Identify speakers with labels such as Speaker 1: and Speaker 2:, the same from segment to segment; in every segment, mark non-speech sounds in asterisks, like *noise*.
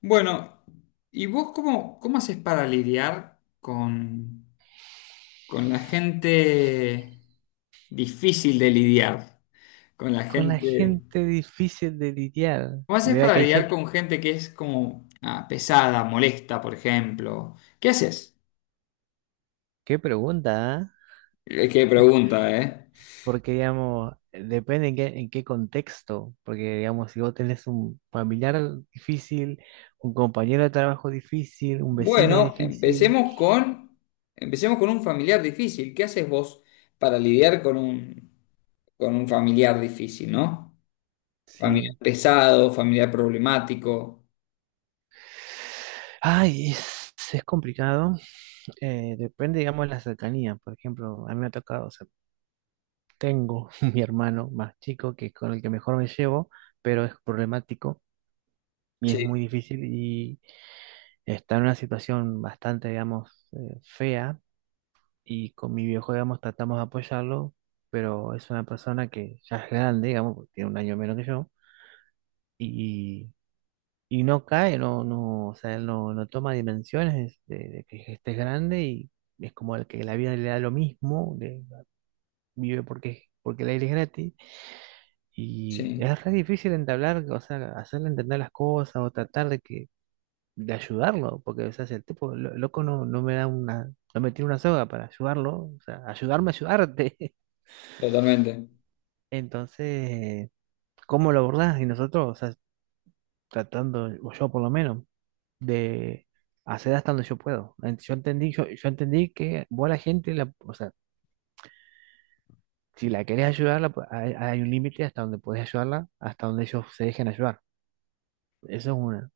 Speaker 1: Bueno, ¿y vos cómo haces para lidiar con la gente difícil de lidiar? Con la
Speaker 2: Con la
Speaker 1: gente...
Speaker 2: gente difícil de lidiar.
Speaker 1: ¿Cómo haces
Speaker 2: Mira
Speaker 1: para
Speaker 2: que hay
Speaker 1: lidiar
Speaker 2: gente.
Speaker 1: con gente que es como pesada, molesta, por ejemplo? ¿Qué haces?
Speaker 2: Qué pregunta, ¿ah?
Speaker 1: Qué pregunta, ¿eh?
Speaker 2: Porque, digamos, depende en qué contexto. Porque, digamos, si vos tenés un familiar difícil, un compañero de trabajo difícil, un vecino
Speaker 1: Bueno,
Speaker 2: difícil,
Speaker 1: empecemos con un familiar difícil. ¿Qué haces vos para lidiar con un familiar difícil, ¿no? Familiar
Speaker 2: sí.
Speaker 1: pesado, familiar problemático.
Speaker 2: Ay, es complicado. Depende, digamos, de la cercanía. Por ejemplo, a mí me ha tocado, o sea, tengo *laughs* mi hermano más chico que con el que mejor me llevo, pero es problemático y es
Speaker 1: Sí,
Speaker 2: muy difícil. Y está en una situación bastante, digamos, fea y con mi viejo, digamos, tratamos de apoyarlo, pero es una persona que ya es grande, digamos, porque tiene un año menos que yo y, y no cae, no, no, o sea, él no, no toma dimensiones de que este es grande y es como el que la vida le da lo mismo, vive porque el aire es gratis y
Speaker 1: sí,
Speaker 2: es re difícil entablar, o sea, hacerle entender las cosas o tratar de que de ayudarlo, porque o sea, si el tipo, loco, no, no me da una, no me tiene una soga para ayudarlo, o sea, ayudarme a ayudarte. *laughs*
Speaker 1: totalmente.
Speaker 2: Entonces, ¿cómo lo abordás? Y nosotros, o sea, tratando, o yo por lo menos, de hacer hasta donde yo puedo. Yo entendí, yo entendí que vos a la gente, o sea, si la querés ayudar, hay, hay un límite hasta donde podés ayudarla, hasta donde ellos se dejen ayudar. Eso es una.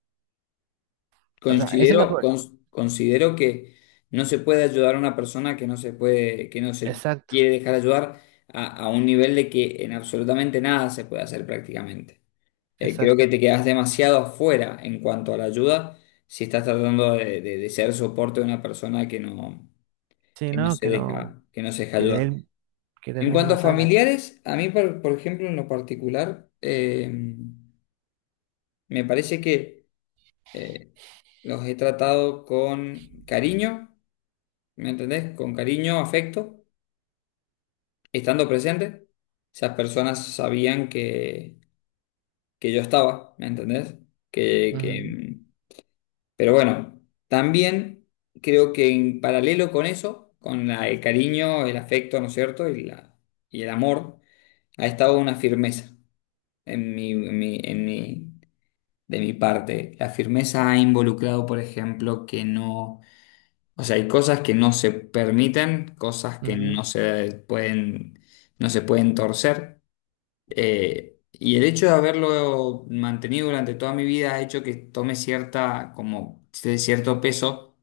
Speaker 2: O sea, esa es
Speaker 1: Considero que no se puede ayudar a una persona que no se
Speaker 2: Exacto,
Speaker 1: quiere dejar ayudar a un nivel de que en absolutamente nada se puede hacer prácticamente. Creo
Speaker 2: exacto.
Speaker 1: que te quedas demasiado afuera en cuanto a la ayuda si estás tratando de ser soporte de una persona
Speaker 2: Sí,
Speaker 1: que no
Speaker 2: no,
Speaker 1: se
Speaker 2: que no,
Speaker 1: deja, que no se deja
Speaker 2: que de
Speaker 1: ayudar.
Speaker 2: él, que del
Speaker 1: En
Speaker 2: mismo
Speaker 1: cuanto a
Speaker 2: no sales.
Speaker 1: familiares, a mí, por ejemplo, en lo particular, me parece que eh, los he tratado con cariño, ¿me entendés? Con cariño, afecto, estando presente. Esas personas sabían que yo estaba, ¿me entendés? Que, que, mm, pero bueno, también creo que en paralelo con eso, con el cariño, el afecto, ¿no es cierto? Y el amor, ha estado una firmeza en mi, en mi, en mi- de mi parte. La firmeza ha involucrado, por ejemplo, que no o sea, hay cosas que no se permiten, cosas que
Speaker 2: Ujú,
Speaker 1: no se pueden, no se pueden torcer. Y el hecho de haberlo mantenido durante toda mi vida ha hecho que tome cierta, como, cierto peso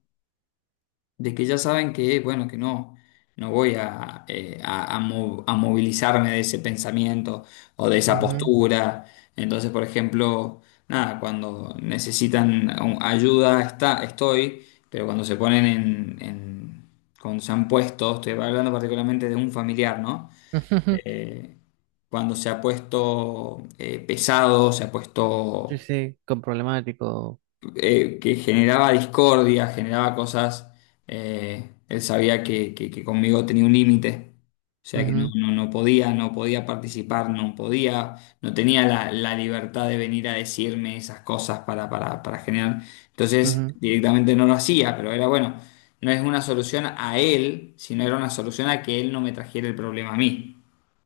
Speaker 1: de que ya saben que, bueno, que no, no voy a, a movilizarme de ese pensamiento o de
Speaker 2: ujú,
Speaker 1: esa
Speaker 2: ujú.
Speaker 1: postura. Entonces, por ejemplo, nada, cuando necesitan ayuda, estoy, pero cuando se ponen cuando se han puesto, estoy hablando particularmente de un familiar, ¿no?
Speaker 2: *laughs*
Speaker 1: Eh, Cuando se ha puesto pesado, se ha
Speaker 2: Sí,
Speaker 1: puesto
Speaker 2: sí, con problemático.
Speaker 1: que generaba discordia, generaba cosas, él sabía que conmigo tenía un límite. O sea que
Speaker 2: Ujú,
Speaker 1: no podía, no podía participar, no podía, no tenía la libertad de venir a decirme esas cosas para generar. Entonces,
Speaker 2: ujú,
Speaker 1: directamente no lo hacía, pero era bueno, no es una solución a él, sino era una solución a que él no me trajera el problema a mí,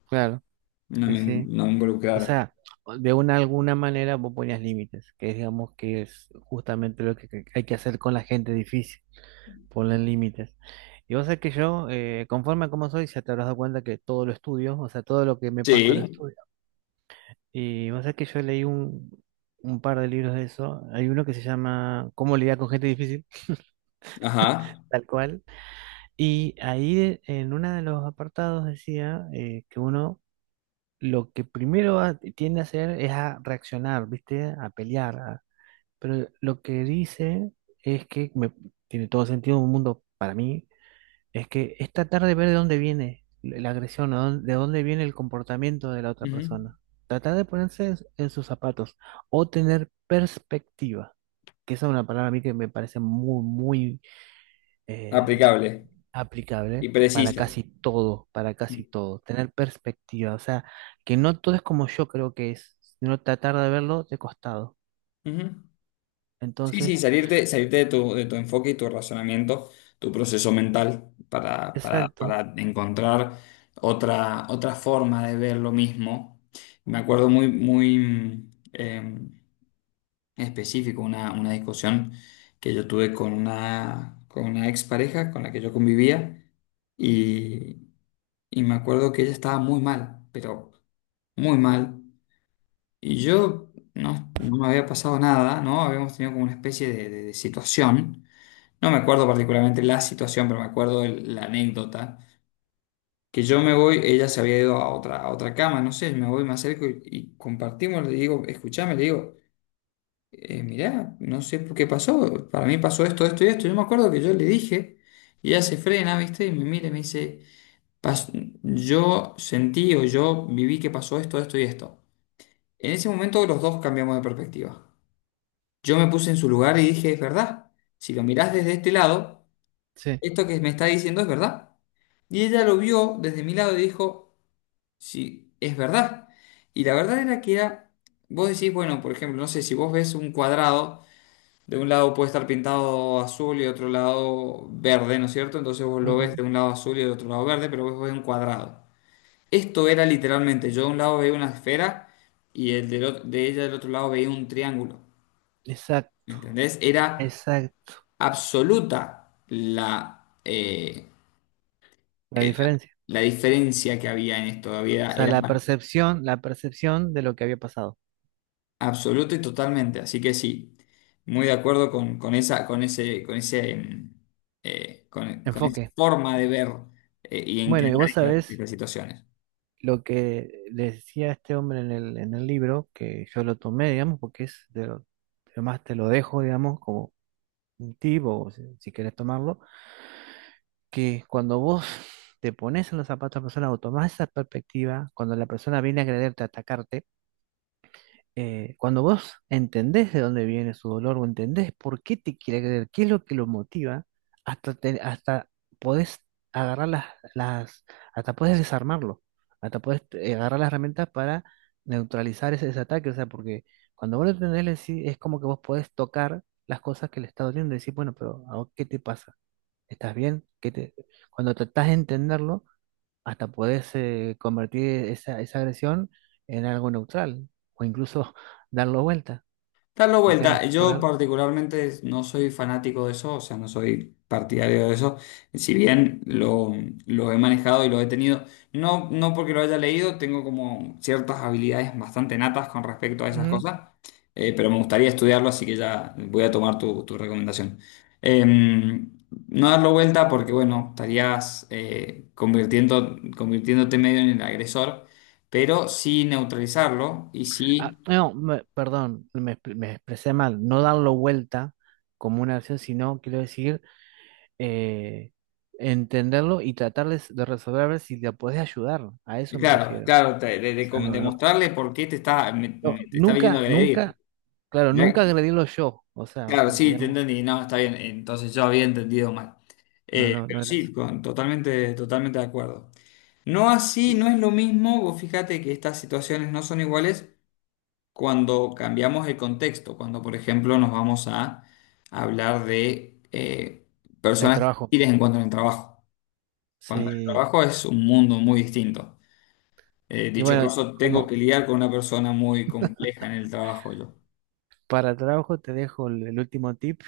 Speaker 2: claro, sí, sí.
Speaker 1: no me
Speaker 2: O
Speaker 1: involucrara.
Speaker 2: sea, de una alguna manera vos ponías límites, que es, digamos que es justamente lo que hay que hacer con la gente difícil, poner límites. Y vos sabés que yo, conforme a cómo soy, ya te habrás dado cuenta que todo lo estudio, o sea, todo lo que me pasa lo
Speaker 1: Sí,
Speaker 2: estudio. Y vos sabés que yo leí un par de libros de eso. Hay uno que se llama Cómo lidiar con gente difícil,
Speaker 1: ajá.
Speaker 2: tal cual. Y ahí en uno de los apartados decía que uno lo que primero tiende a hacer es a reaccionar, ¿viste? A pelear. Pero lo que dice es que tiene todo sentido un mundo para mí, es que es tratar de ver de dónde viene la agresión, o de dónde viene el comportamiento de la otra
Speaker 1: Ujú.
Speaker 2: persona. Tratar de ponerse en sus zapatos o tener perspectiva, que esa es una palabra a mí que me parece muy, muy eh,
Speaker 1: Aplicable y
Speaker 2: aplicable
Speaker 1: precisa.
Speaker 2: para casi todo, tener perspectiva, o sea, que no todo es como yo creo que es, sino tratar de verlo de costado.
Speaker 1: Ujú. Sí, sí,
Speaker 2: Entonces,
Speaker 1: salirte de de tu enfoque y tu razonamiento, tu proceso mental
Speaker 2: exacto,
Speaker 1: para encontrar otra forma de ver lo mismo. Me acuerdo específico una discusión que yo tuve con con una expareja con la que yo convivía y, y me acuerdo que ella estaba muy mal, pero muy mal. Y yo no me había pasado nada, ¿no? Habíamos tenido como una especie de situación. No me acuerdo particularmente la situación, pero me acuerdo la anécdota. Que yo me voy, ella se había ido a otra cama, no sé, me voy, me acerco y compartimos, le digo, escuchame, le digo, mirá, no sé por qué pasó, para mí pasó esto, esto y esto. Yo me acuerdo que yo le dije, y ella se frena, ¿viste? Y me mira y me dice, "Pas- yo sentí o yo viví que pasó esto, esto y esto." En ese momento los dos cambiamos de perspectiva. Yo me puse en su lugar y dije, es verdad, si lo mirás desde este lado,
Speaker 2: sí,
Speaker 1: esto que me está diciendo es verdad. Y ella lo vio desde mi lado y dijo, sí, es verdad. Y la verdad era que era, vos decís, bueno, por ejemplo, no sé, si vos ves un cuadrado, de un lado puede estar pintado azul y otro lado verde, ¿no es cierto? Entonces vos lo ves de un lado azul y del otro lado verde, pero vos ves un cuadrado. Esto era literalmente, yo de un lado veía una esfera y de ella del otro lado veía un triángulo. ¿Me
Speaker 2: exacto,
Speaker 1: entendés? Era
Speaker 2: exacto,
Speaker 1: absoluta
Speaker 2: la
Speaker 1: eh, la,
Speaker 2: diferencia,
Speaker 1: la diferencia que había en esto.
Speaker 2: o
Speaker 1: Había,
Speaker 2: sea,
Speaker 1: era
Speaker 2: la percepción de lo que había pasado,
Speaker 1: absoluta y totalmente. Así que sí, muy de acuerdo con con con esa
Speaker 2: enfoque.
Speaker 1: forma de ver y
Speaker 2: Bueno,
Speaker 1: encarar
Speaker 2: y vos sabés
Speaker 1: estas situaciones.
Speaker 2: lo que le decía este hombre en en el libro, que yo lo tomé, digamos, porque es de lo, además te lo dejo, digamos, como un tipo, si si querés tomarlo que cuando vos te pones en los zapatos de la persona o tomás esa perspectiva, cuando la persona viene a agrederte, a atacarte, cuando vos entendés de dónde viene su dolor o entendés por qué te quiere agredir, qué es lo que lo motiva, hasta, hasta podés agarrar las, hasta podés desarmarlo, hasta podés agarrar las herramientas para neutralizar ese ataque, o sea, porque cuando vos lo entendés, es como que vos podés tocar las cosas que le está doliendo y decir, bueno, pero ¿a vos ¿qué te pasa? ¿Estás bien? Que te, cuando tratás de entenderlo, hasta podés convertir esa agresión en algo neutral o incluso *laughs* darlo vuelta,
Speaker 1: Darlo
Speaker 2: porque
Speaker 1: vuelta, yo particularmente no soy fanático de eso, o sea, no soy partidario de eso, si bien lo he manejado y lo he tenido, no, no porque lo haya leído, tengo como ciertas habilidades bastante natas con respecto a esas
Speaker 2: Ujú.
Speaker 1: cosas, pero me gustaría estudiarlo, así que ya voy a tomar tu recomendación. Em, no darlo vuelta porque, bueno, estarías convirtiéndote medio en el agresor, pero sí neutralizarlo y
Speaker 2: Ah,
Speaker 1: sí
Speaker 2: no, me- perdón, me, expre- me expresé mal. No darlo vuelta como una acción, sino quiero decir eh, entenderlo y tratarles de resolver a ver si le podés ayudar. A eso me
Speaker 1: claro,
Speaker 2: refiero.
Speaker 1: claro,
Speaker 2: O sea,
Speaker 1: de mostrarle por qué te está,
Speaker 2: no,
Speaker 1: te está viniendo a
Speaker 2: nunca,
Speaker 1: agredir.
Speaker 2: nunca, claro, nunca
Speaker 1: Mirá,
Speaker 2: agredirlo yo. O sea,
Speaker 1: claro,
Speaker 2: porque
Speaker 1: sí, te
Speaker 2: digamos,
Speaker 1: entendí, no, está bien, entonces yo había entendido mal. Pero
Speaker 2: no era
Speaker 1: sí, totalmente, totalmente de acuerdo. No así,
Speaker 2: Y-
Speaker 1: no es lo mismo, vos fíjate que estas situaciones no son iguales cuando cambiamos el contexto, cuando por ejemplo nos vamos a hablar de
Speaker 2: El
Speaker 1: personas
Speaker 2: trabajo,
Speaker 1: hostiles en cuanto al trabajo. Cuando el
Speaker 2: sí.
Speaker 1: trabajo es un mundo muy distinto.
Speaker 2: Y
Speaker 1: Dicho
Speaker 2: bueno,
Speaker 1: caso, tengo
Speaker 2: como
Speaker 1: que lidiar con una persona muy compleja en el trabajo yo.
Speaker 2: para trabajo te dejo el último tip.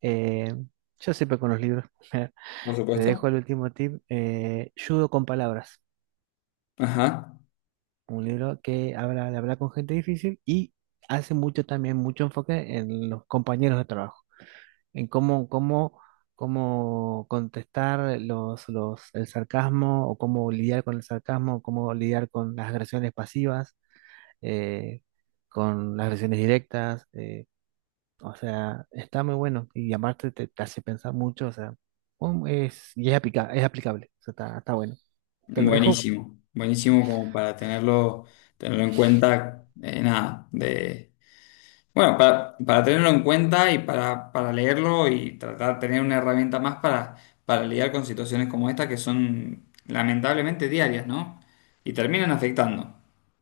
Speaker 2: eh, yo siempre con los libros. *laughs*
Speaker 1: Por
Speaker 2: Te
Speaker 1: supuesto.
Speaker 2: dejo el último tip. Judo con palabras.
Speaker 1: Ajá,
Speaker 2: Un libro que habla de hablar con gente difícil y hace mucho también, mucho enfoque en los compañeros de trabajo. En cómo contestar el sarcasmo o cómo lidiar con el sarcasmo, cómo lidiar con las agresiones pasivas eh, con las versiones directas, o sea, está muy bueno y aparte te, te hace pensar mucho, o sea, es aplicable, o sea, está, está bueno. Te lo dejo,
Speaker 1: buenísimo, buenísimo como para tenerlo, tenerlo en cuenta, nada, de, bueno, para tenerlo en cuenta y para leerlo y tratar de tener una herramienta más para lidiar con situaciones como esta que son lamentablemente diarias, ¿no? Y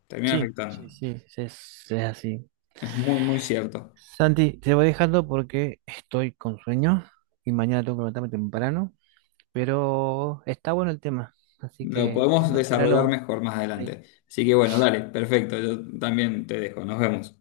Speaker 1: terminan
Speaker 2: sí, sí,
Speaker 1: afectando,
Speaker 2: sí, es así.
Speaker 1: es muy, muy cierto.
Speaker 2: Santi, te voy dejando porque estoy con sueño y mañana tengo que levantarme temprano, pero está bueno el tema, así
Speaker 1: Lo
Speaker 2: que
Speaker 1: podemos
Speaker 2: cuando quiera
Speaker 1: desarrollar
Speaker 2: lo...
Speaker 1: mejor más
Speaker 2: sí.
Speaker 1: adelante. Así que bueno, dale, perfecto. Yo también te dejo. Nos vemos.